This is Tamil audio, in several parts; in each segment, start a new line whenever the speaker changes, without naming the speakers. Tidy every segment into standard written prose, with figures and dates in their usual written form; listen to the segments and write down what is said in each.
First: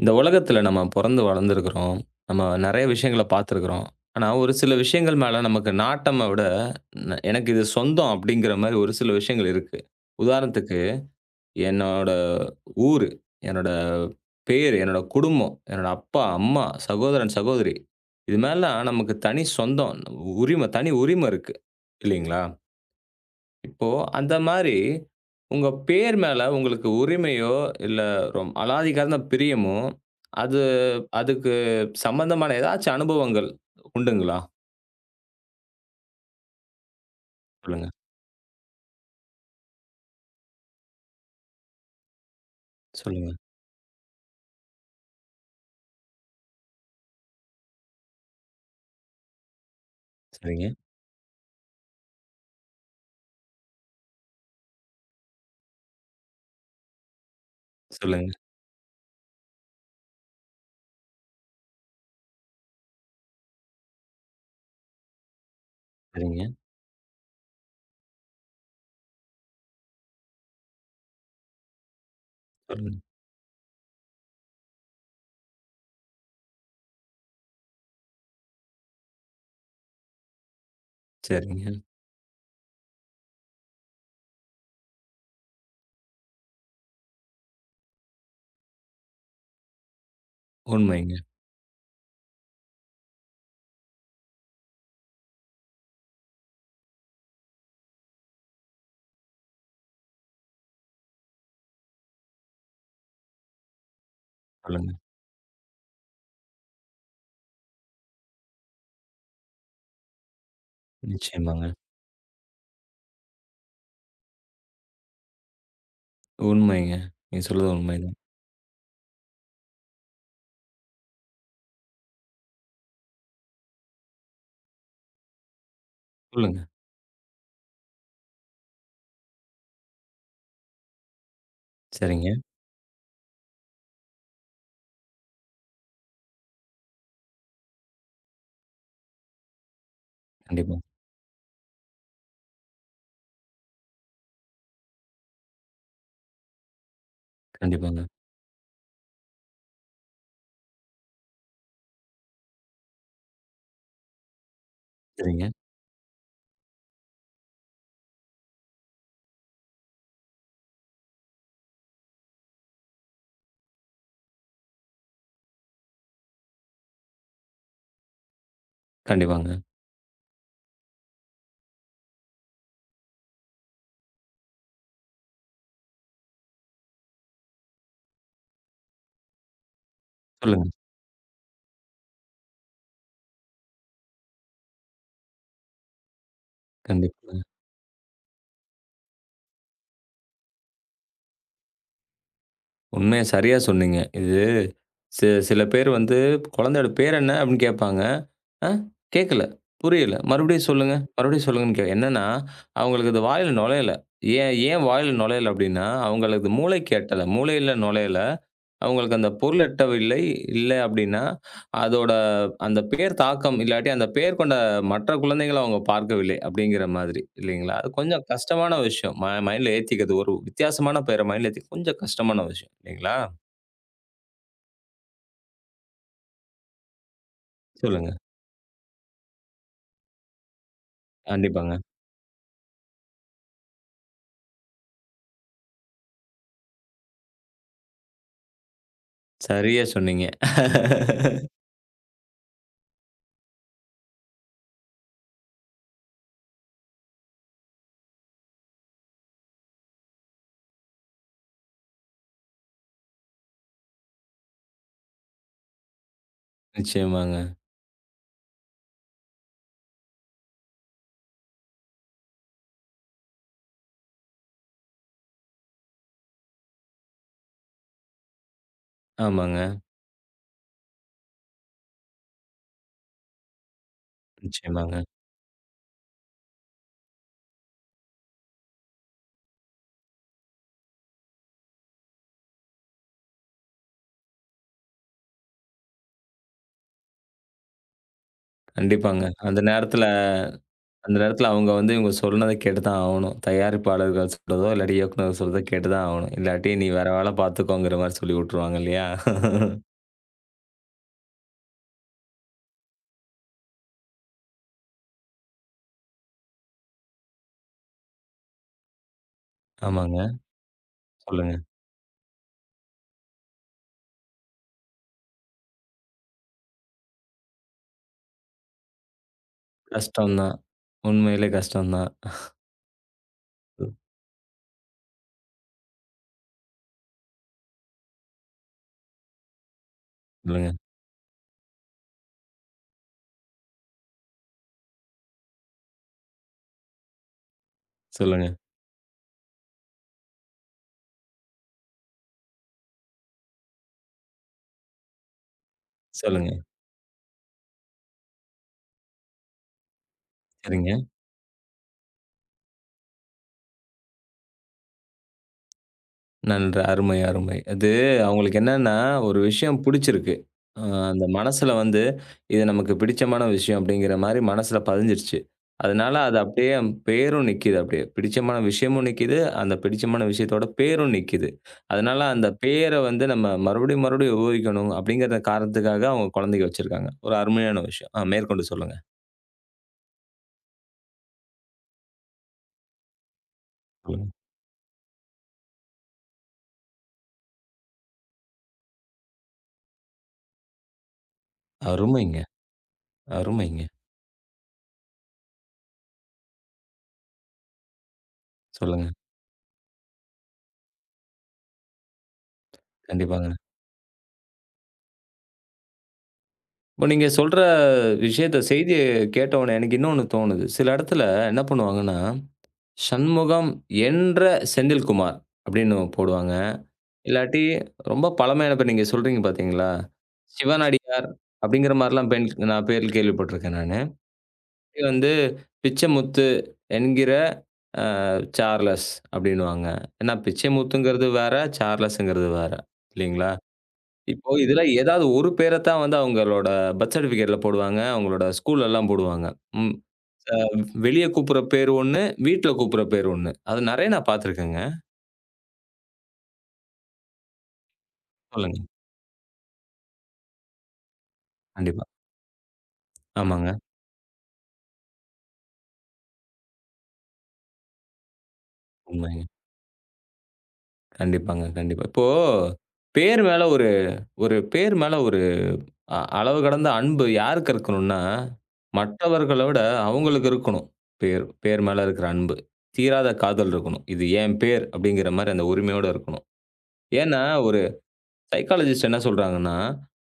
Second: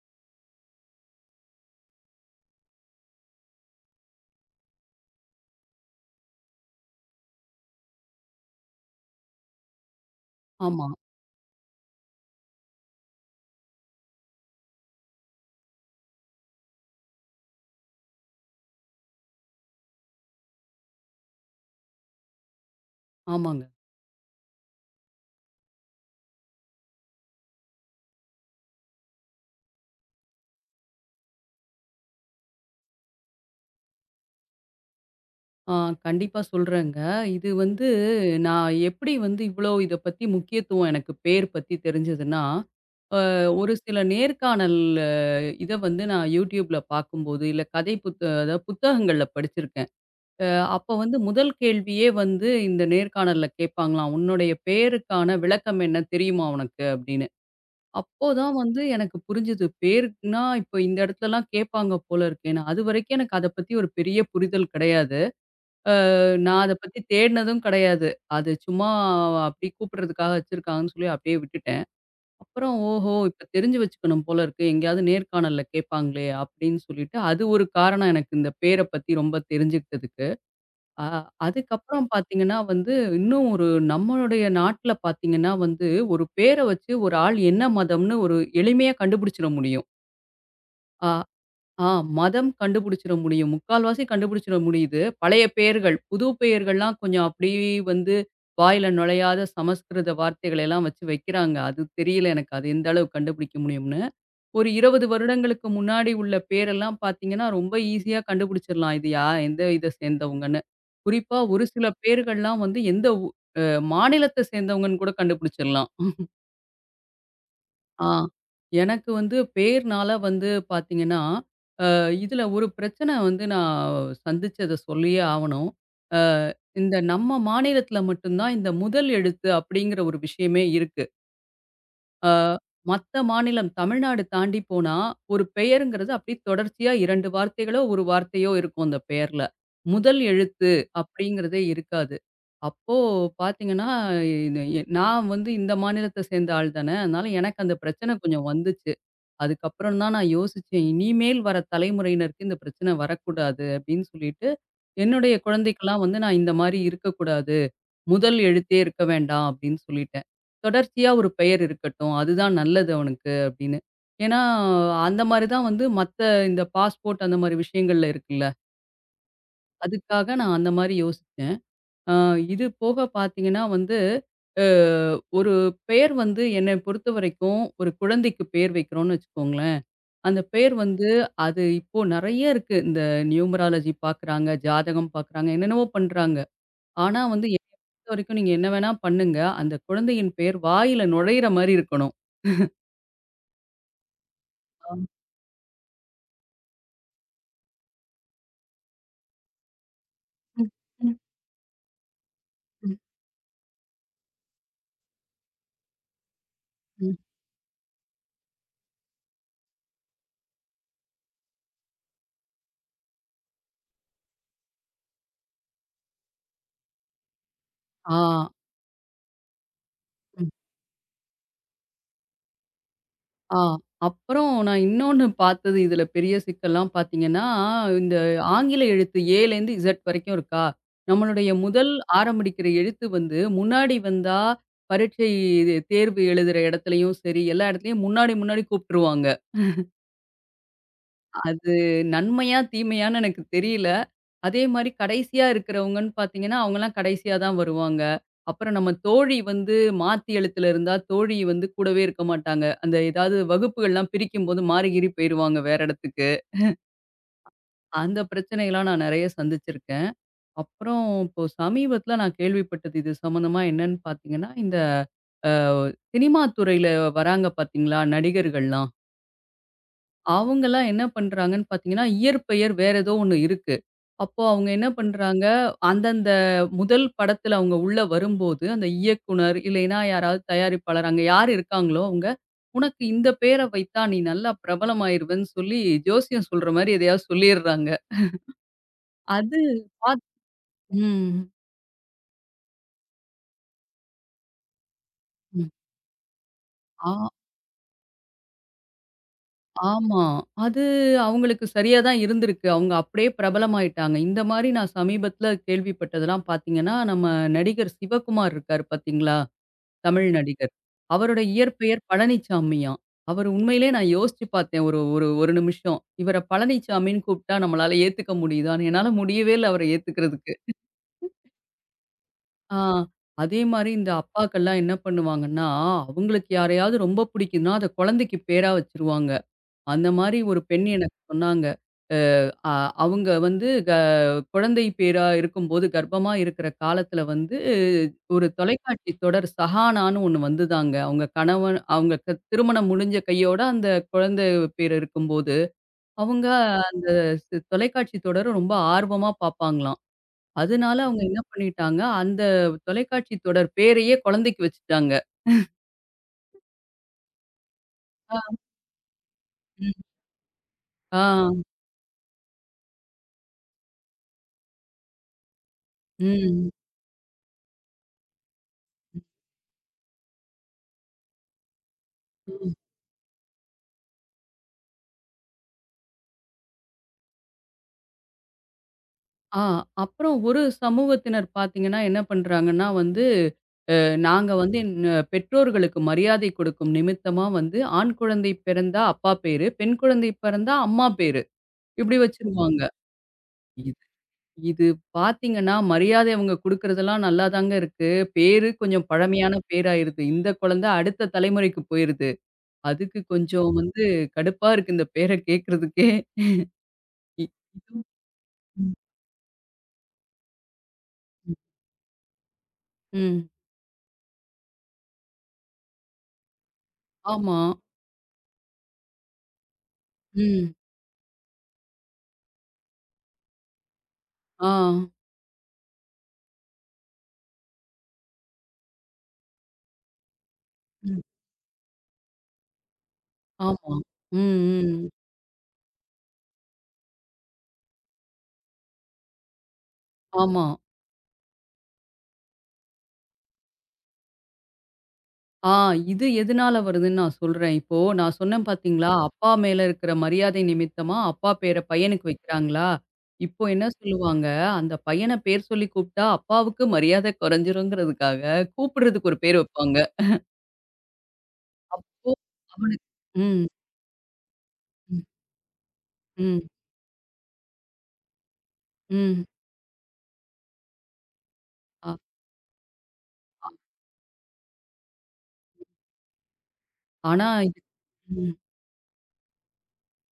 இந்த உலகத்துல நம்ம பொறந்து வளர்ந்துருக்கிறோம். நம்ம நெறைய விஷயங்கள பார்த்துருக்கிறோம். ஆனா, ஒரு சில விஷயங்கள் மேல நமக்கு நாட்டம விட, எனக்கு இது சொந்தம் அப்படிங்கிற மாரி ஒரு சில விஷயங்கள் இருக்கு. உதாரணத்துக்கு
ஆமா.
என்னோட ஊரு, என்னோட பேரு, என்னோட குடும்பம், என்னோட அப்பா, அம்மா, சகோதரன், சகோதரி. இது மேலலாம் நமக்கு தனி சொந்தம், தனி உரிம இருக்கு. இல்லைங்களா?
ஆமாங்க.
இப்போ அந்த மாரி, உங்க பேர் மேல உங்களுக்கு உரிமையோ, இல்ல அலாதிகார்ந்த பிரியமோ, அது அதுக்கு சம்மந்தமான ஏதாச்சும் அனுபவங்கள் உண்டுங்களா?
ஆ கண்டிப்பா சொல்றேங்க. இது வந்து
சொல்லுங்க,
நான் எப்படி வந்து இவ்வளோ இத பத்தி முக்கியத்துவம் எனக்கு பேர் பத்தி தெரிஞ்சதுன்னா, அ
சொல்லுங்க.
ஒரு சில நேர்காணல் இத வந்து நான் YouTubeல பார்க்கும்போது, இல்ல கதை புத்த அதாவது புத்தகங்கள்ல படிச்சிருக்கேன். அ
சரிங்க,
அப்ப வந்து முதல் கேள்வியே வந்து இந்த நேர்காணல்ல கேட்பாங்களாம், "உன்னுடைய பேருக்கான விளக்கம் என்ன தெரியுமா உனக்கு?" அப்படின்னு.
சொல்லுங்க,
அப்போதான் வந்து எனக்கு புரிஞ்சது. பேருக்குன்னா இப்ப இந்த இடத்துலலாம் கேட்பாங்க போல இருக்கேன்னு. அதுவரைக்கும் எனக்கு அத பத்தி ஒரு பெரிய புரிதல் கிடையாது.
சரிங்க,
நான் அத பத்தி தேடுனதும் கிடையாது. அது சும்மா அப்படி கூப்பிடுறதுக்காக வச்சிருக்காங்கன்னு சொல்லி அப்படியே விட்டுட்டேன். அப்புறம்
சொல்லுங்க.
ஓஹோ! இப்ப தெரிஞ்சு வச்சுக்கணும் போல இருக்கு. எங்கேயாவது நேர்காணல்ல கேட்பாங்களே அப்படின்னு சொல்லிட்டு, அது ஒரு காரணம் எனக்கு இந்த பேர பத்தி ரொம்ப தெரிஞ்சுக்கிட்டதுக்கு. அ
சரிங்க.
அதுக்கப்புறம் பார்த்தீங்கன்னா வந்து, இன்னும் ஒரு நம்மளுடைய நாட்ல பார்த்தீங்கன்னா வந்து, ஒரு பேர வச்சு ஒரு ஆள் என்ன மதம்னு ஒரு எளிமையா கண்டுபிடிச்சிட முடியும். அ
உண்மைங்க.
ஆ மதம் கண்டுபிடிச்சிட முடியும். முக்கால்வாசி கண்டுபிடிச்சிட முடியுது. பழைய பெயர்கள், புது பெயர்கள்லாம் கொஞ்சம் அப்படியே வந்து வாயில நுழையாத சமஸ்கிருத வார்த்தைகள் எல்லாம் வச்சு வைக்கிறாங்க. அது தெரியல எனக்கு. அது எந்த அளவு கண்டுபிடிக்க முடியும்னு. ஒரு
சொல்லுங்க.
20 வருடங்களுக்கு முன்னாடி உள்ள பேரெல்லாம் பார்த்தீங்கன்னா, ரொம்ப ஈஸியா கண்டுபிடிச்சிடலாம். இது யா எந்த இத சேர்ந்தவங்கன்னு. குறிப்பா ஒரு
நிச்சயமாங்க.
சில பேர்கள்லாம் வந்து எந்த ஊ அ மாநிலத்த சேர்ந்தவங்கன்னு கூட கண்டுபிடிச்சிடலாம்.
உண்மைங்க. நீங்க சொல்றது
ஆ
உண்மைதான்.
எனக்கு வந்து பேர்னால வந்து பார்த்தீங்கன்னா இதில ஒரு பிரச்சனை வந்து நான் சந்திச்சத சொல்லியே ஆவணும். அ
சொல்லுங்க.
இந்த நம்ம மாநிலத்தில மட்டும் தான் இந்த முதல் எழுத்து அப்படிங்கிற ஒரு விஷயமே இருக்கு. அ
சரிங்க.
மத்த மாநிலம் தமிழ்நாடு தாண்டி போனா, ஒரு பெயருங்கிறது அப்படியே தொடர்ச்சியா 2 வார்த்தைகளோ, 1 வார்த்தையோ இருக்கும் அந்த பெயர்ல. முதல் எழுத்து
கண்டிப்பா.
அப்படிங்கிறதே இருக்காது. அப்போ பார்த்தீங்கன்னா, இது நான் வந்து இந்த மாநிலத்த சேர்ந்த ஆள் தானே. அதனால எனக்கு அந்த
கண்டிப்பாங்க.
பிரச்சனை கொஞ்சம் வந்துச்சு. அதுக்கப்புறம் தான் நான் யோசிச்சேன். இனிமேல் வர தலைமுறையினருக்கு இந்த பிரச்சனை வரக்கூடாது அப்படின்னு சொல்லிட்டு, என்னுடைய
சரிங்க.
குழந்தைக்கெல்லாம் வந்து நான் இந்த மாரி இருக்கக்கூடாது. முதல் எழுத்தே இருக்க வேண்டாம் அப்படின்னு சொல்லிட்டேன். தொடர்ச்சியா ஒரு பெயர் இருக்கட்டும். அதுதான் நல்லது அவனுக்கு அப்படின்னு. ஏன்னா, அந்த மாரி தான் வந்து மத்த இந்த பாஸ்போர்ட் அந்த மாரி விஷயங்கள்ல இருக்குல்ல.
கண்டிப்பாங்க.
அதுக்காக நான் அந்த மாரி யோசிச்சேன். அ இது போக பார்த்தீங்கன்னா வந்து, அ ஒரு பெயர் வந்து என்னை பொறுத்தவரைக்கும் ஒரு குழந்தைக்கு பெயர் வைக்கிறோம்னு வச்சுக்கோங்களேன். அந்த
சொல்லுங்க.
பேர் வந்து அது இப்போ நெறைய இருக்கு. இந்த நியூமராலஜி பார்க்குறாங்க, ஜாதகம் பார்க்குறாங்க, என்னென்னவோ பண்றாங்க. ஆனா
கண்டிப்பாங்க.
வந்து என்னைய பொறுத்தவரைக்கும் நீங்க என்ன வேணா பண்ணுங்க. அந்த குழந்தையின் பெயர் வாயில நுழையிற மாரி இருக்கணும்.
உண்மையா சரியா சொன்னீங்க. இது
ஆ.
சில பேர் வந்து குழந்தையோட பேர் என்ன? அப்படின்னு கேட்பாங்க. ஆ கேட்கல, புரியல. மறுபடியும்
ம்,
சொல்லுங்க,
ம்,
மறுபடியும் சொல்லுங்கன்னு என்னன்னா,
ம்,
அவங்களுக்கு அது வாயில நுழையல. ஏன் ஏன் வாயில நுழையல அப்படின்னா, அவங்களது மூளைக்கு
ம்,
எட்டல. மூளையில நுழையல. அவங்களுக்கு அந்த பொருள் எட்டவில்லை. இல்ல அப்படின்னா, அதோட அந்த பேர் தாக்கம் இல்லாட்டி, அந்த பெயர் கொண்ட மற்ற குழந்தைகள அவங்க பார்க்கவில்லை. அப்படிங்கிற மாதிரி இல்லைங்களா? அது
ஆ.
கொஞ்சம் கஷ்டமான விஷயம். மைண்ட்ல ஏத்திக்கிறது ஒரு
ம்.
வித்தியாசமான பெயர மைண்ட்ல ஏத்தி கொஞ்சம் கஷ்டமான விஷயம் இல்லைங்களா?
ஆ. அப்புறம் நான் இன்னொன்னு பார்த்தது இதுல பெரிய சிக்கல்லாம் பார்த்தீங்கன்னா,
சொல்லுங்க.
இந்த ஆங்கில எழுத்து ஏலேருந்து இசட் வரைக்கும் இருக்கா? நம்மளுடைய
கண்டிப்பாங்க.
முதல் ஆரம்பிக்கிற எழுத்து வந்து முன்னாடி வந்தா, பரீட்சை இது தேர்வு எழுதுற இடத்துலயும் சரி, எல்லா இடத்துலயும் முன்னாடி முன்னாடி கூப்ட்டுருவாங்க.
சரியா சொன்னீங்க.
அது நன்மையா? தீமையான்னு எனக்கு தெரியல. அதே மாரி கடைசியா இருக்கிறவங்கன்னு பார்த்தீங்கன்னா, அவங்கலாம் கடைசியா தான் வருவாங்க. அப்புறம் நம்ம தோழி வந்து மாத்தி எழுத்துல இருந்தா, தோழி வந்து கூடவே இருக்க மாட்டாங்க. அந்த ஏதாவது வகுப்புகள்லாம் பிரிக்கும்போது மாறி கீறி போயிருவாங்க வேற இடத்துக்கு.
நிச்சயமாங்க.
அந்த பிரச்சனையெல்லாம் நான் நெறைய சந்திச்சிருக்கேன். அப்புறம் இப்போ சமீபத்தில நான் கேள்விப்பட்டது இது சம்மந்தமா என்னன்னு பார்த்தீங்கன்னா, இந்த அ சினிமா துறையில வராங்க பார்த்தீங்களா? நடிகர்கள்லாம்.
ஆமாங்க.
அவங்கலாம் என்ன பண்றாங்கன்னு பார்த்தீங்கன்னா, இயற்பெயர் வேற ஏதோ ஒண்ணு இருக்கு. அப்போ அவங்க என்ன
நிச்சயமாங்க.
பண்றாங்க, அந்தந்த முதல் படத்துல அவங்க உள்ள வரும்போது, அந்த இயக்குனர் இல்லைன்னா யாராவது தயாரிப்பாளர் அங்க யார் இருக்காங்களோ அவங்க, "உனக்கு இந்த பேர வைத்தா நீ நல்லா பிரபலமாயிருவேன்னு" சொல்லி ஜோசியம் சொல்ற மாரி எதையாவது சொல்லிர்றாங்க.
கண்டிப்பாங்க.
அது பாத்
அந்த
ம்.
நேரத்துல அவங்க வந்து இவங்க சொன்னத கேட்டு தான் ஆவணும். தயாரிப்பாளர்கள் சொல்றதோ, இல்லாட்டி இயக்குனர் சொல்றதோ
ம்.
கேட்டு தான் ஆவணும். இல்லாட்டி நீ வேற
ஆ.
வேல பார்த்துக்கோங்கிற மாரி சொல்லி வுட்டுருவாங்க இல்லையா?
ஆமா. அது அவங்களுக்கு சரியா தான் இருந்திருக்கு. அவங்க அப்படியே பிரபலமாயிட்டாங்க. இந்த மாரி நான் சமீபத்தில கேள்விப்பட்டதெல்லாம் பார்த்தீங்கன்னா, நம்ம நடிகர் சிவகுமார் இருக்காரு பார்த்தீங்களா?
ஆமாங்க.
தமிழ் நடிகர். அவரோட
சொல்லுங்க.
இயற்பெயர் பழனிச்சாமியாம். அவர் உண்மையிலேயே நான் யோசிச்சு பார்த்தேன் ஒரு ஒரு 1 நிமிஷம். இவர பழனிச்சாமின்னு கூப்பிட்டா நம்மளால ஏத்துக்க முடியுதான்னு. என்னால முடியவே இல்ல அவர
கஷ்டம்
ஏத்துக்கிறதுக்கு.
தான். உண்மையிலே கஷ்டம் தான்.
ஆ அதே மாரி இந்த அப்பாக்கெல்லாம் என்ன பண்ணுவாங்கன்னா, அவங்களுக்கு யாரையாவது ரொம்ப பிடிக்கும்னா, அத குழந்தைக்கு பேரா வச்சுருவாங்க. அந்த மாரி ஒரு
சொல்லுங்க,
பெண் எனக்கு சொன்னாங்க. அ அவங்க வந்து குழந்தை பேறா இருக்கும்போது, கர்ப்பமா இருக்கிற காலத்துல வந்து ஒரு
சொல்லுங்க,
தொலைக்காட்சி தொடர் சஹானான்னு ஒண்ணு வந்ததாங்க. அவங்க கணவன் அவங்க திருமணம் முடிஞ்ச கையோட அந்த குழந்தை பேறு இருக்கும்போது, அவங்க
சொல்லுங்க.
அந்த தொலைக்காட்சி தொடர ரொம்ப ஆர்வமா பார்ப்பாங்களாம்.
சரிங்க.
அதனால அவங்க என்ன பண்ணிட்டாங்க, அந்த தொலைக்காட்சி தொடர் பேரையே குழந்தைக்கு வச்சுட்டாங்க.
நன்று. அருமை, அருமை. அது
ஆ.
அவங்களுக்கு என்னன்னா, ஒரு விஷயம்
ம்.
பிடிச்சிருக்கு. அ அந்த
ஆ.
மனசுல வந்து, இது நமக்கு பிடிச்சமான விஷயம் அப்படிங்கிற மாரி மனசுல பதிஞ்சிருச்சு. அதனால அது
ம்.
அப்படியே பேரும் நிக்குது அப்படியே. பிடிச்சமான விஷயமும் நிக்குது. அந்த பிடிச்சமான விஷயத்தோட பேரும் நிக்குது. அதனால அந்த
ம்.
பேர வந்து நம்ம மறுபடியும், மறுபடியும் உபயோகிக்கணும் அப்படிங்கிற காரணத்துக்காக அவங்க குழந்தைக்கு வச்சிருக்காங்க. ஒரு அருமையான விஷயம். மேற்கொண்டு சொல்லுங்க.
ஆ அப்புறம் ஒரு சமூகத்தினர் பார்த்தீங்கன்னா, என்ன பண்றாங்கன்னா வந்து,
சொல்லுங்க.
நாங்க வந்து என் பெற்றோர்களுக்கு மரியாதை கொடுக்கும் நிமித்தமா வந்து, ஆண் குழந்தை பிறந்தா அப்பா பேரு, பெண் குழந்தை பிறந்தா அம்மா பேரு. இப்படி
அருமைங்க,
வச்சிருவாங்க.
அருமைங்க.
இது இது பார்த்தீங்கன்னா, மரியாதை அவங்க குடுக்குறதெல்லாம் நல்லாதாங்க இருக்கு. பேரு கொஞ்சம்
சொல்லுங்க.
பழமையான பேராயிருது. இந்த குழந்தை அடுத்த தலைமுறைக்கு போயிருது. அதுக்கு
கண்டிப்பாங்க.
கொஞ்சம் வந்து கடுப்பா இருக்கு இந்த பேர கேட்கறதுக்கே.
இப்ப நீங்க
இ
சொல்ற
இதுவும்- ம்.
செய்திய கேட்டவுனே எனக்கு இன்னொன்னு தோணுது. சில இடத்துல என்ன பண்ணுவாங்கன்னா,
ம்.
"சண்முகம் என்ற செந்தில்குமார்" அப்படின்னு போடுவாங்க.
ஆமா.
இல்லாட்டி ரொம்ப பழமையான பேர் நீங்க சொல்றீங்க பார்த்தீங்களா?
ம்.
சிவனடியார் அப்படிங்கிற மாரிலாம் பெண் நான் பேர் கேள்விப்பட்டுருக்கேன் நானு.
ஆ.
இது வந்து பிச்சைமுத்து என்கிற அ சார்லஸ் அப்படின்னுவாங்க. ஏன்னா
ம்.
பிச்சைமுத்துங்கிறது வேற, சார்லஸ்ங்கிறது வேற இல்லீங்களா?
ஆமா. ம்,
இப்போ இதுல
ம்.
ஏதாவது ஒரு பேர தான் வந்து அவங்களோட பர்த் சர்டிஃபிகேட்ல போடுவாங்க. அவங்களோட ஸ்கூல்லலாம் போடுவாங்க. ம். அ
ஆமா.
வெளிய கூப்புடுற பேர் ஒண்ணு, வீட்ல கூப்புடுற பேர் ஒண்ணு. அது நெறைய நான் பார்த்துருக்கேங்க.
ஆ இது எதுனால வருதுன்னு நான் சொல்றேன். இப்போ நான் சொன்னேன்
சொல்லுங்க.
பார்த்தீங்களா, அப்பா மேல இருக்கிற மரியாதை நிமித்தமா அப்பா பேர
கண்டிப்பா.
பையனுக்கு வைக்கிறாங்களா, இப்போ
ஆமாங்க.
என்ன சொல்லுவாங்க, அந்த பையன பேர் சொல்லி கூப்பிட்டா அப்பாவுக்கு மரியாதை குறைஞ்சிருங்கிறதுக்காக கூப்பிடுறதுக்கு ஒரு
உண்மைங்க.
பேர் வைப்பாங்க.
கண்டிப்பாங்க, கண்டிப்பா. இப்போ
ஓ! அவனுக்கு
பேர் மேல
ம்,
ஒரு ஒரு பேர் மேல
ம்,
ஒரு அளவு
ம்,
கடந்த அன்பு யாருக்கு இருக்கணும்னா,
ம்.
மற்றவர்கள விட அவங்களுக்கு இருக்கணும். பேர் பேர் மேல
ஆ
இருக்கிற அன்பு. தீராத காதல் இருக்கணும். இது என் பேர் அப்படிங்கிற மாரி அந்த உரிமையோட இருக்கணும். ஏன்னா
ஆனா இது
ஒரு
ம்,
சைக்காலஜிஸ்ட் என்ன சொல்றாங்கன்னா,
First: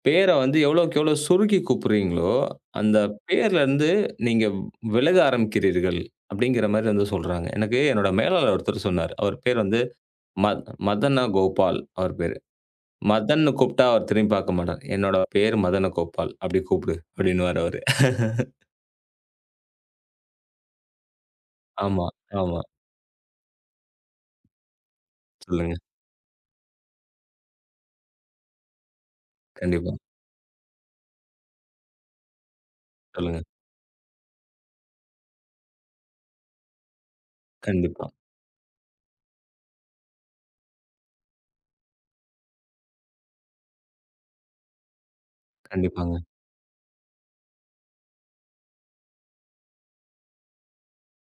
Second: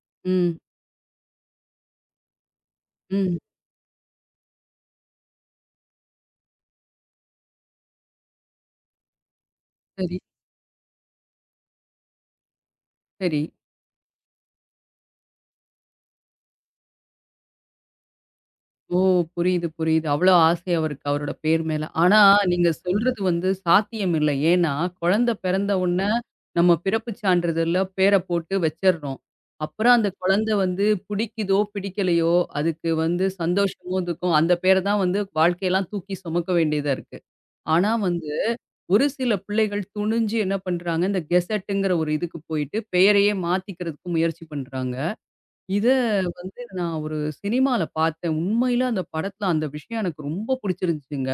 பேர
ம்,
வந்து எவ்வளோக்கு எவ்வளோ சுருக்கி கூப்பிடுறீங்களோ, அந்த
ம்.
பேர்லருந்து நீங்க விலக ஆரம்பிக்கிறீர்கள். அப்படிங்கிற மாரி வந்து சொல்றாங்க. எனக்கு என்னோட மேலாளர் ஒருத்தர் சொன்னாரு. அவர் பேர் வந்து
சரி,
மதனகோபால் அவர் பேரு.
சரி.
மதன்னு கூப்பிட்டா அவர் திரும்பி பார்க்க மாட்டார். என்னோட பேர் மதனகோபால் அப்படி கூப்பிடு அப்படின்னுவாரு அவரு.
ஓ! புரியுது, புரியுது. அவ்ளோ ஆசை அவருக்கு அவரோட பேர் மேல.
ஆமா,
ஆனா,
ஆமா.
நீங்க சொல்றது வந்து சாத்தியம் இல்ல. ஏன்னா, குழந்தை பிறந்த
சொல்லுங்க.
உடனே நம்ம பிறப்புச் சான்றிதழ்ல பேர போட்டு வச்சர்றோம்.
கண்டிப்பா.
அப்புறம் அந்த குழந்தை வந்து பிடிக்குதோ, பிடிக்கலையோ, அதுக்கு வந்து
சொல்லுங்க.
சந்தோஷமோ, துக்கம் அந்த பேர தான் வந்து வாழ்க்கையெல்லாம் தூக்கி சுமக்க வேண்டியதா இருக்கு. ஆனா
கண்டிப்பா.
வந்து, ஒரு சில பிள்ளைகள் துணிஞ்சு என்ன பண்றாங்க, இந்த கெசட்டுங்கிற ஒரு இதுக்கு போயிட்டு பெயரையே மாத்திக்கிறதுக்கு முயற்சி பண்றாங்க. இத
கண்டிப்பாங்க.
வந்து நான் ஒரு சினிமால பார்த்தேன். உண்மையில அந்த படத்துல அந்த விஷயம் எனக்கு ரொம்ப புடிச்சிருந்துச்சுங்க.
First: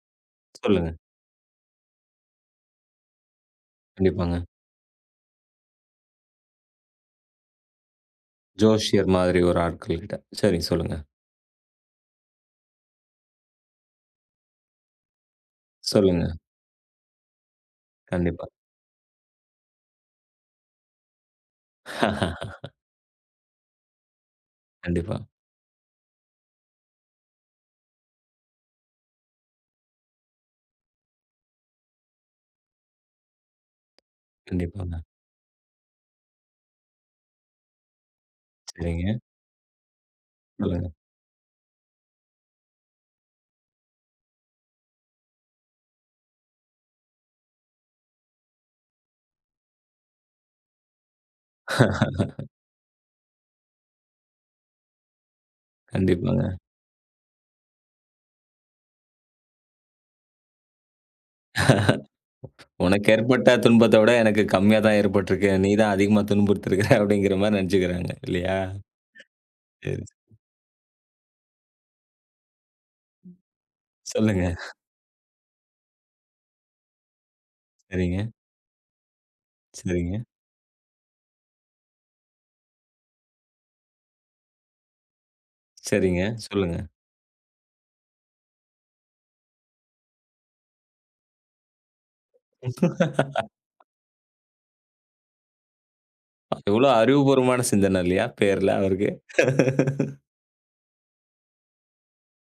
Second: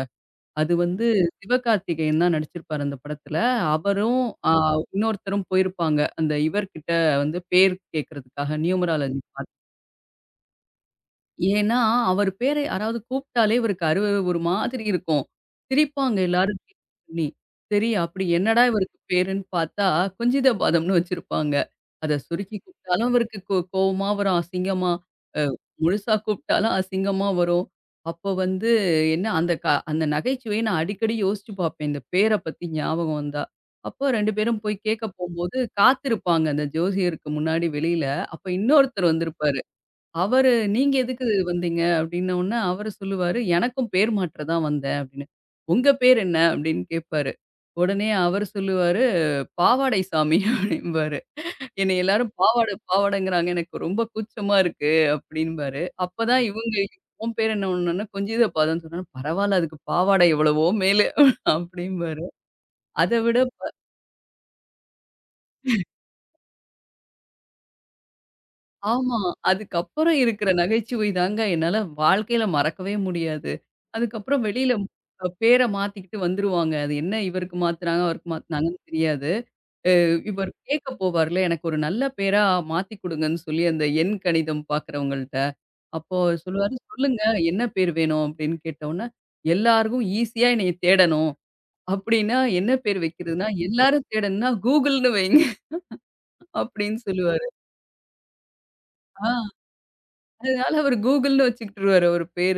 அது
சொல்லுங்க.
வந்து சிவகார்த்திகேயன் தான் நடிச்சிருப்பாரு அந்த படத்துல. அவரும்
கண்டிப்பாங்க.
அ இன்னொருத்தரும் போயிருப்பாங்க. அந்த இவர்கிட்ட வந்து பேர் கேட்கறதுக்காக
ஜோசியர்
நியூமராலஜி
மாதிரி
பார்க்க.
ஒரு ஆட்கள் கிட்ட. சரி சொல்லுங்க.
ஏன்னா, அவர் பேர யாராவது கூப்பிட்டாலே இவருக்கு ஒரு மாதிரி இருக்கும். சிரிப்பாங்க
சொல்லுங்க.
எல்லாரும் கேலி பண்ணி. சரி அப்படி
கண்டிப்பா.
என்னடா இவருக்கு பேருன்னு பார்த்தா, குஞ்சித பாதம்ன்னு வச்சிருப்பாங்க. அத சுருக்கி கூப்பிட்டாலும் இவருக்கு கோவமா வரும், அசிங்கமா.
கண்டிப்பா,
அ முழுசா கூப்பிட்டாலும் அசிங்கமா வரும். அப்போ வந்து என்ன அந்த நகைச்சுவையை நான் அடிக்கடி யோசிச்சு பார்ப்பேன். இந்த பேர பத்தி ஞாபகம் வந்தா. அப்போ 2 பேரும் போய்
கண்டிப்பாங்க.
கேட்க போம்போது, காத்திருப்பாங்க அந்த ஜோசியருக்கு முன்னாடி வெளியில. அப்ப
சரிங்க.
இன்னொருத்தர் வந்திருப்பாரு. அவரு
ம். சொல்லுங்க.
"நீங்க எதுக்கு வந்தீங்க?" அப்படின்னவுனே அவரு சொல்லுவாரு, "எனக்கும் பேர் மாற்ற தான் வந்தேன்" அப்படின்னு. "உங்க பேர் என்ன?" அப்படின்னு கேட்பாரு. உடனே அவரு சொல்லுவாரு, "பாவாடை சாமி" அப்படிம்பாரு. என்னைய எல்லாரும் பாவாட பாவாடங்கிறாங்க. எனக்கு ரொம்ப கூச்சமா இருக்கு அப்படிம்பாரு. அப்பதான்
கண்டிப்பாங்க.
இவுங்க "உன் பேர் என்ன?" உடனே கொஞ்சித பாதம்ன்னு சொன்னோனே, "பரவால்ல அதுக்கு பாவாடை எவ்வளவோ மேலு" அப்படிம்பாரு.
உனக்கு
அத விட
ஏற்பட்ட துன்பத்த விட எனக்கு கம்மியா தான் ஏற்பட்டிருக்கு. நீ தான் அதிகமா துன்புறுத்திருக்கிற அப்படிங்கிற மாரி நெனச்சுக்கிறாங்க. இல்லையா?
ஆமா.
சரி.
அதுக்கப்புறம் இருக்கிற நகைச்சுவை தாங்க என்னால வாழ்க்கையில மறக்கவே முடியாது. அதுக்கப்புறம்
சொல்லுங்க.
வெளியில பேர மாத்திக்கிட்டு வந்துருவாங்க. அது என்ன இவருக்கு மாத்துனாங்க,
சரிங்க,
அவருக்கு மாத்துனாங்கன்னு தெரியாது.
சரிங்க,
இவர் கேட்க போவார்ல, எனக்கு ஒரு நல்ல பேரா மாத்தி குடுங்கன்னு சொல்லி அந்த எண் கணிதம் பார்க்குறவங்கள்ட்ட. அப்போ
சரிங்க.
சொல்லுவாரு,
சொல்லுங்க.
"சொல்லுங்க என்ன பேர் வேணும்?" அப்படின்னு கேட்டவுடனே, "எல்லாருக்கும் ஈஸியா என்னைய தேடணும்." அப்படின்னா, என்ன பேர் வைக்கிறதுன்னா, எல்லாரும் தேடணும்னா கூகுள்ன்னு வைங்க
எவ்வளோ
அப்படின்னு சொல்லுவாரு.
அறிவுபூர்வமான சிந்தனை இல்லையா? பேர்ல அவருக்கு.
ஆ அதனால அவரு கூகுள்ன்னு வச்சுக்கிட்டுருவாரு அவரு பேர.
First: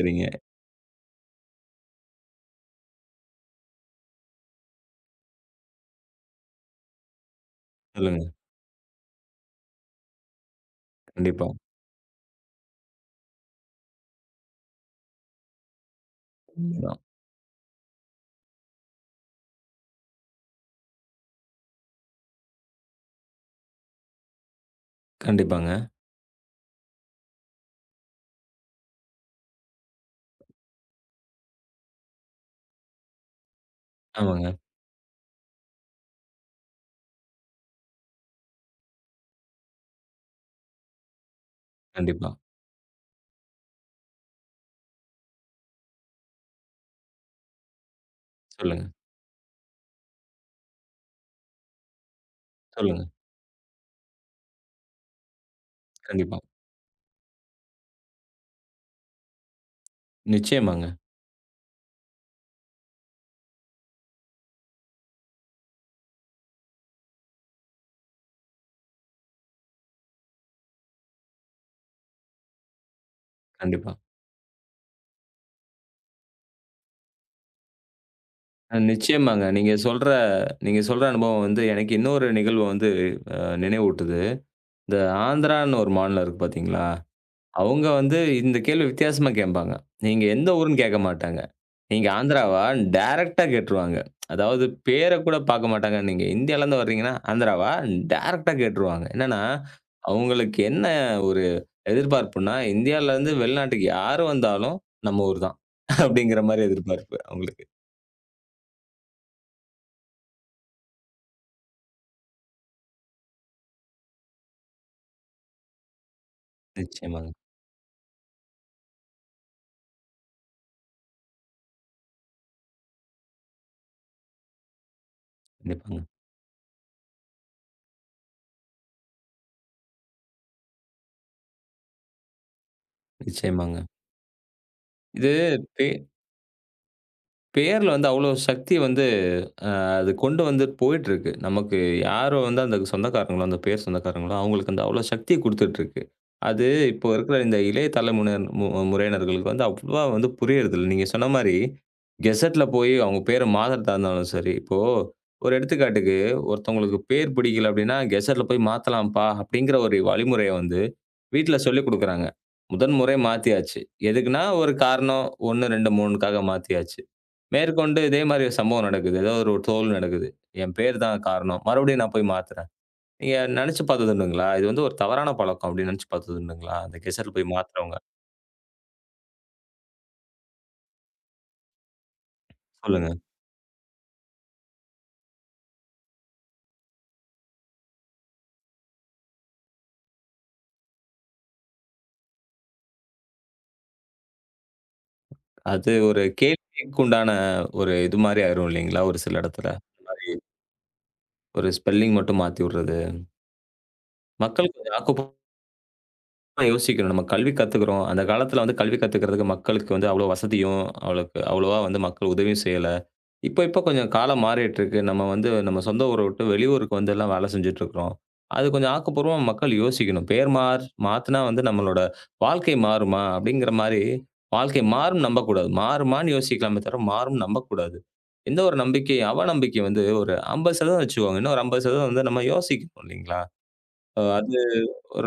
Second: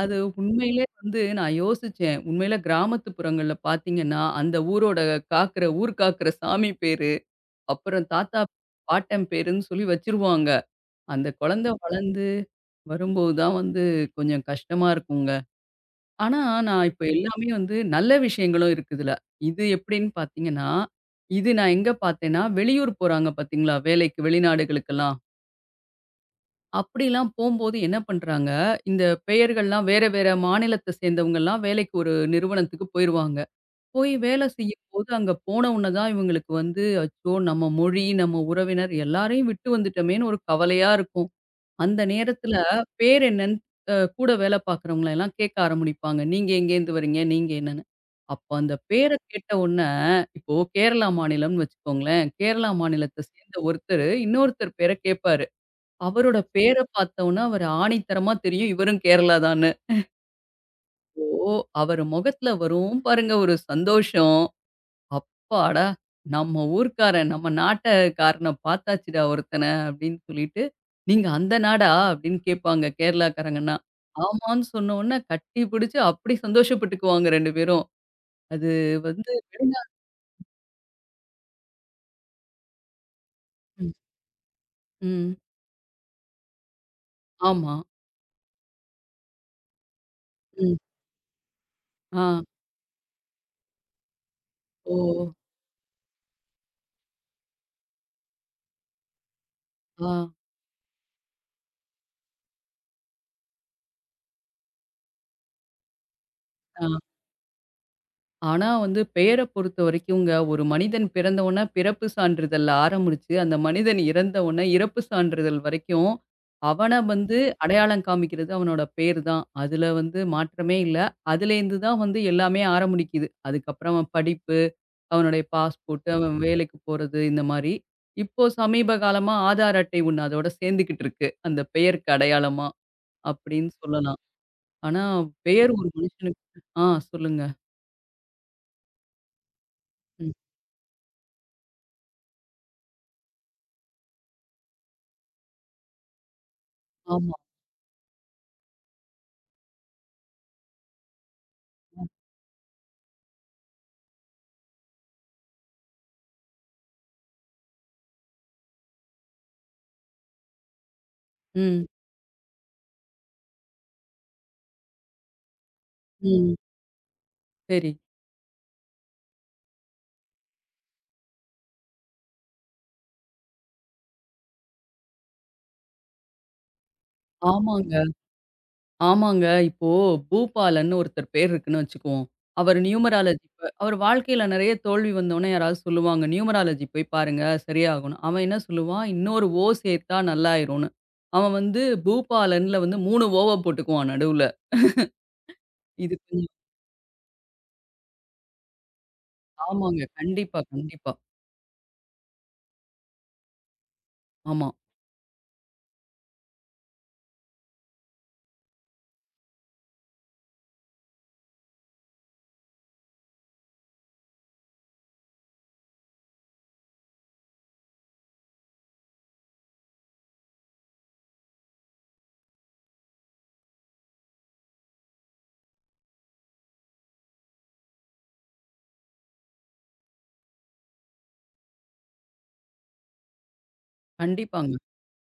அது உண்மையிலே வந்து நான் யோசிச்சேன். உண்மையில கிராமத்து புறங்கள்ல பார்த்தீங்கன்னா, அந்த ஊரோட காக்குற ஊர் காக்குற சாமி பேரு, அப்புறம்
சொல்லுங்க.
தாத்தா, பாட்டன் பேருன்னு சொல்லி வச்சுருவாங்க. அந்த
கண்டிப்பா.
குழந்தை வளர்ந்து வரும்போது தான் வந்து கொஞ்சம் கஷ்டமா இருக்குங்க. ஆனா, நான்
உண்மதான்.
இப்ப எல்லாமே வந்து நல்ல விஷயங்களும் இருக்குதுல. இது எப்படின்னு பார்த்தீங்கன்னா, இது நான் எங்க பார்த்தேன்னா, வெளியூர் போறாங்க பார்த்தீங்களா? வேலைக்கு வெளிநாடுகளுக்கெல்லாம்.
கண்டிப்பாங்க.
அப்படிலாம் போம்போது என்ன பண்றாங்க, இந்த பெயர்கள்லாம் வேற வேற மாநிலத்த சேர்ந்தவங்கலாம் வேலைக்கு ஒரு நிறுவனத்துக்கு போயிருவாங்க. போய் வேலை
ஆமாங்க.
செய்யும்போது அங்க போன உடனே தான் இவங்களுக்கு வந்து, "அச்சோ! நம்ம மொழி, நம்ம உறவினர் எல்லாரையும் விட்டு வந்துட்டோமேன்னு" ஒரு கவலையா இருக்கும். அந்த
கண்டிப்பா.
நேரத்துல பேர் என்னன்னு கூட வேலை பார்க்குறவங்கள எல்லாம் கேட்க ஆரம்பிப்பாங்க. "நீங்க எங்கேருந்து வரீங்க? நீங்க என்னன்னு?" அப்போ அந்த
சொல்லுங்க,
பேர கேட்ட உடனே, இப்போ கேரளா மாநிலம்னு வச்சுக்கோங்களேன். கேரளா
சொல்லுங்க.
மாநிலத்த சேர்ந்த ஒருத்தரு, இன்னொருத்தர் பேர கேட்பாரு. அவரோட
கண்டிப்பா.
பேர பார்த்தோன்னா, அவரு ஆணித்தரமா தெரியும் இவரும் கேரளா தான்னு.
நிச்சயமாங்க.
ஓ! அவரு முகத்துல வரும் பாருங்க ஒரு சந்தோஷம். அப்பாடா! நம்ம ஊர்க்காரன், நம்ம நாட்டக்காரன பார்த்தாச்சுடா ஒருத்தன அப்படின்னு சொல்லிட்டு, "நீங்க அந்த நாடா?" அப்படின்னு கேட்பாங்க கேரளாக்காரங்கன்னா.
கண்டிப்பா.
ஆமான்னு சொன்னோன்ன கட்டி பிடிச்சு அப்படி சந்தோஷப்பட்டுக்குவாங்க 2 பேரும். அது வந்து
நிச்சயமாங்க.
வெளிநா
நீங்க சொல்ற அனுபவம் வந்து எனக்கு இன்னொரு நிகழ்வு வந்து
ம்.
நினைவூட்டுது. இந்த
ம்.
ஆந்திரான்னு ஒரு மாநிலம் இருக்கு பார்த்தீங்களா?
ஆமா.
அவங்க வந்து இந்த கேள்வி வித்தியாசமா கேட்பாங்க. நீங்க எந்த
ம்.
ஊருன்னு கேட்க மாட்டாங்க. நீங்க
ஆ.
ஆந்திராவா? டைரக்ட்டா கேட்டுருவாங்க. அதாவது
ஓ!
பேர கூட பார்க்க மாட்டாங்க. நீங்க இந்தியாலருந்து வர்றீங்கன்னா, ஆந்திராவா? டைரக்ட்டா கேட்டுருவாங்க. என்னன்னா,
ஆ.
அவங்களுக்கு என்ன ஒரு எதிர்பார்ப்புன்னா, இந்தியாலருந்து வெளிநாட்டுக்கு யாரு வந்தாலும் நம்ம ஊர் தான். அப்படிங்கிற மாரி
ஆ.
எதிர்பார்ப்பு அவங்களுக்கு.
ஆனா வந்து பெயர பொறுத்த வரைக்கும்ங்க, ஒரு மனிதன் பிறந்தவொன்ன பிறப்பு சான்றிதழ்ல ஆரம்பிச்சு, அந்த மனிதன் இறந்தவொன்ன இறப்பு சான்றிதழ் வரைக்கும், அவன
நிச்சயமாங்க.
வந்து அடையாளம் காமிக்கிறது அவனோட பேர் தான். அதுல வந்து மாற்றமே இல்ல. அதுலேருந்து தான் வந்து எல்லாமே ஆரம்பிக்குது. அதுக்கப்புறம் அவன் படிப்பு, அவனுடைய
கண்டிப்பாங்க.
பாஸ்போர்ட், அவன் வேலைக்கு போறது இந்த மாரி. இப்போ சமீப காலமா ஆதார் அட்டை ஒண்ணு அதோட சேர்ந்துக்கிட்டு இருக்கு. அந்த பெயருக்கு அடையாளமா அப்படின்னு
நிச்சயமாங்க.
சொல்லலாம். ஆனா
இது
பெயர்
பே
ஒரு மனுஷனுக்கு சொல்லுங்க.
பேர்ல வந்து அவ்வளோ சக்தி வந்து அ அது
ம்.
கொண்டு வந்துட்டு போயிட்டுருக்கு. நமக்கு யாரோ வந்து அந்த சொந்தக்காரங்களோ, அந்த பேர் சொந்தக்காரங்களோ, அவங்களுக்கு அந்த அவ்வளோ சக்திய குடுத்துட்டுருக்கு. அது இப்போ
ஆமா.
இருக்கிற இந்த இளைய தலைமுனர் மு முறையினர்களுக்கு வந்து அவ்வளவா வந்து புரியறதில்ல. நீங்க சொன்ன மாரி கெசெட்ல போய் அவங்க பேர மாத்துறதா இருந்தாலும் சரி, இப்போ ஒரு எடுத்துக்காட்டுக்கு ஒருத்தவங்களுக்கு பேர் பிடிக்கல அப்படின்னா, கெசெட்ல போய் மாத்தலாம்ப்பா அப்படிங்கிற ஒரு வழிமுறைய வந்து வீட்ல
ம்.
சொல்லிக் குடுக்குறாங்க. முதன் முறை மாத்தியாச்சு. எதுக்குன்னா ஒரு காரணம் 1, 2, 3க்காக
ம்.
மாத்தியாச்சு.
சரி.
மேற்கொண்டு இதே மாரி ஒரு சம்பவம் நடக்குது. ஏதோ ஒரு தோல்வி நடக்குது. என் பேர் தான் காரணம். மறுபடியும் நான் போய் மாத்துறேன். நீங்க நெனச்சு பார்த்தது உண்டுங்களா? இது வந்து ஒரு தவறான பழக்கம் அப்டின்னு நெனச்சு பார்த்தது உண்டுங்களா? அந்த கெசட் போய்
ஆமாங்க,
மாத்துறவங்க.
ஆமாங்க. இப்போ பூபாலன்னு ஒருத்தர் பேர் இருக்குன்னு வச்சுக்குவோம். அவர்
சொல்லுங்க.
நியூமராலஜி ப அவர் வாழ்க்கையில நெறைய தோல்வி வந்தோனே யாராவது சொல்லுவாங்க, நியூமராலஜி போய் பாருங்க சரியாகும்ன்னு. அவன் என்ன சொல்லுவான், இன்னொரு ஓ சேர்த்தா நல்லாயிரும்ன்னு. அவன் வந்து பூபாலன்ல வந்து 3 ஓவ போட்டுக்குவான் நடுவுல.
அது
இது
ஒரு
கொஞ்சம்
கேள்விக்குண்டான ஒரு இது மாரி ஆயிரும் இல்லைங்களா? ஒரு சில இடத்துல. இந்த
ஆமாங்க.
மாரி
கண்டிப்பா, கண்டிப்பா.
ஒரு ஸ்பெல்லிங் மட்டும் மாத்தி விடுறது.
ஆமா.
மக்கள் கொஞ்சம் ஆக்கப்பூர்வமா யோசிக்கணும். நம்ம கல்வி கத்துக்குறோம். அந்த காலத்துல வந்து கல்வி கத்துக்கிறதுக்கு மக்களுக்கு வந்து அவ்ளோ வசதியும், அவளுக்கு அவ்வளவா வந்து மக்கள் உதவியும் செய்யல. இப்ப கொஞ்சம் காலம் மாறிட்டு இருக்கு. நம்ம வந்து நம்ம சொந்த ஊர விட்டு வெளியூருக்கு வந்து எல்லாம் வேலை செஞ்சுட்டு இருக்கிறோம். அது கொஞ்சம் ஆக்கப்பூர்வமா மக்கள் யோசிக்கணும். பெயர் மாத்துனா வந்து நம்மளோட வாழ்க்கை மாறுமா? அப்படிங்கிற மாரி வாழ்க்கை மாறும்னு நம்பக்கூடாது. மாறுமான்னு யோசிக்கலாமே தவிர, மாறும்னு நம்பக்கூடாது. எந்த ஒரு நம்பிக்கை அவநம்பிக்கை வந்து ஒரு 50% வச்சுக்கோங்க. இன்னும் ஒரு 50% வந்து நம்ம யோசிக்கணும் இல்லைங்களா? அது
கண்டிப்பாங்க.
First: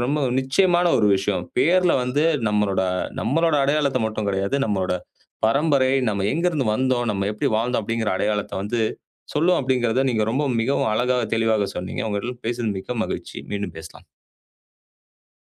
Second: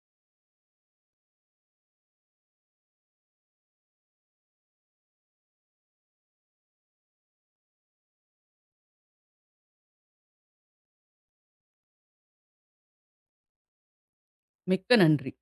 ரொம்ப நிச்சயமான ஒரு விஷயம். பேர்ல வந்து நம்மளோட நம்மளோட அடையாளத்த மட்டும் கிடையாது. நம்மளோட பரம்பரை, நம்ம எங்கருந்து வந்தோம், நம்ம எப்படி வாழ்ந்தோம் அப்படிங்கிற அடையாளத்த வந்து சொல்லும் அப்படிங்கிறத நீங்க ரொம்ப மிகவும் அழகா, தெளிவாக சொன்னீங்க. உங்களிடம் பேசியது மிக்க மகிழ்ச்சி. மீண்டும் பேசலாம்.
மிக்க நன்றி.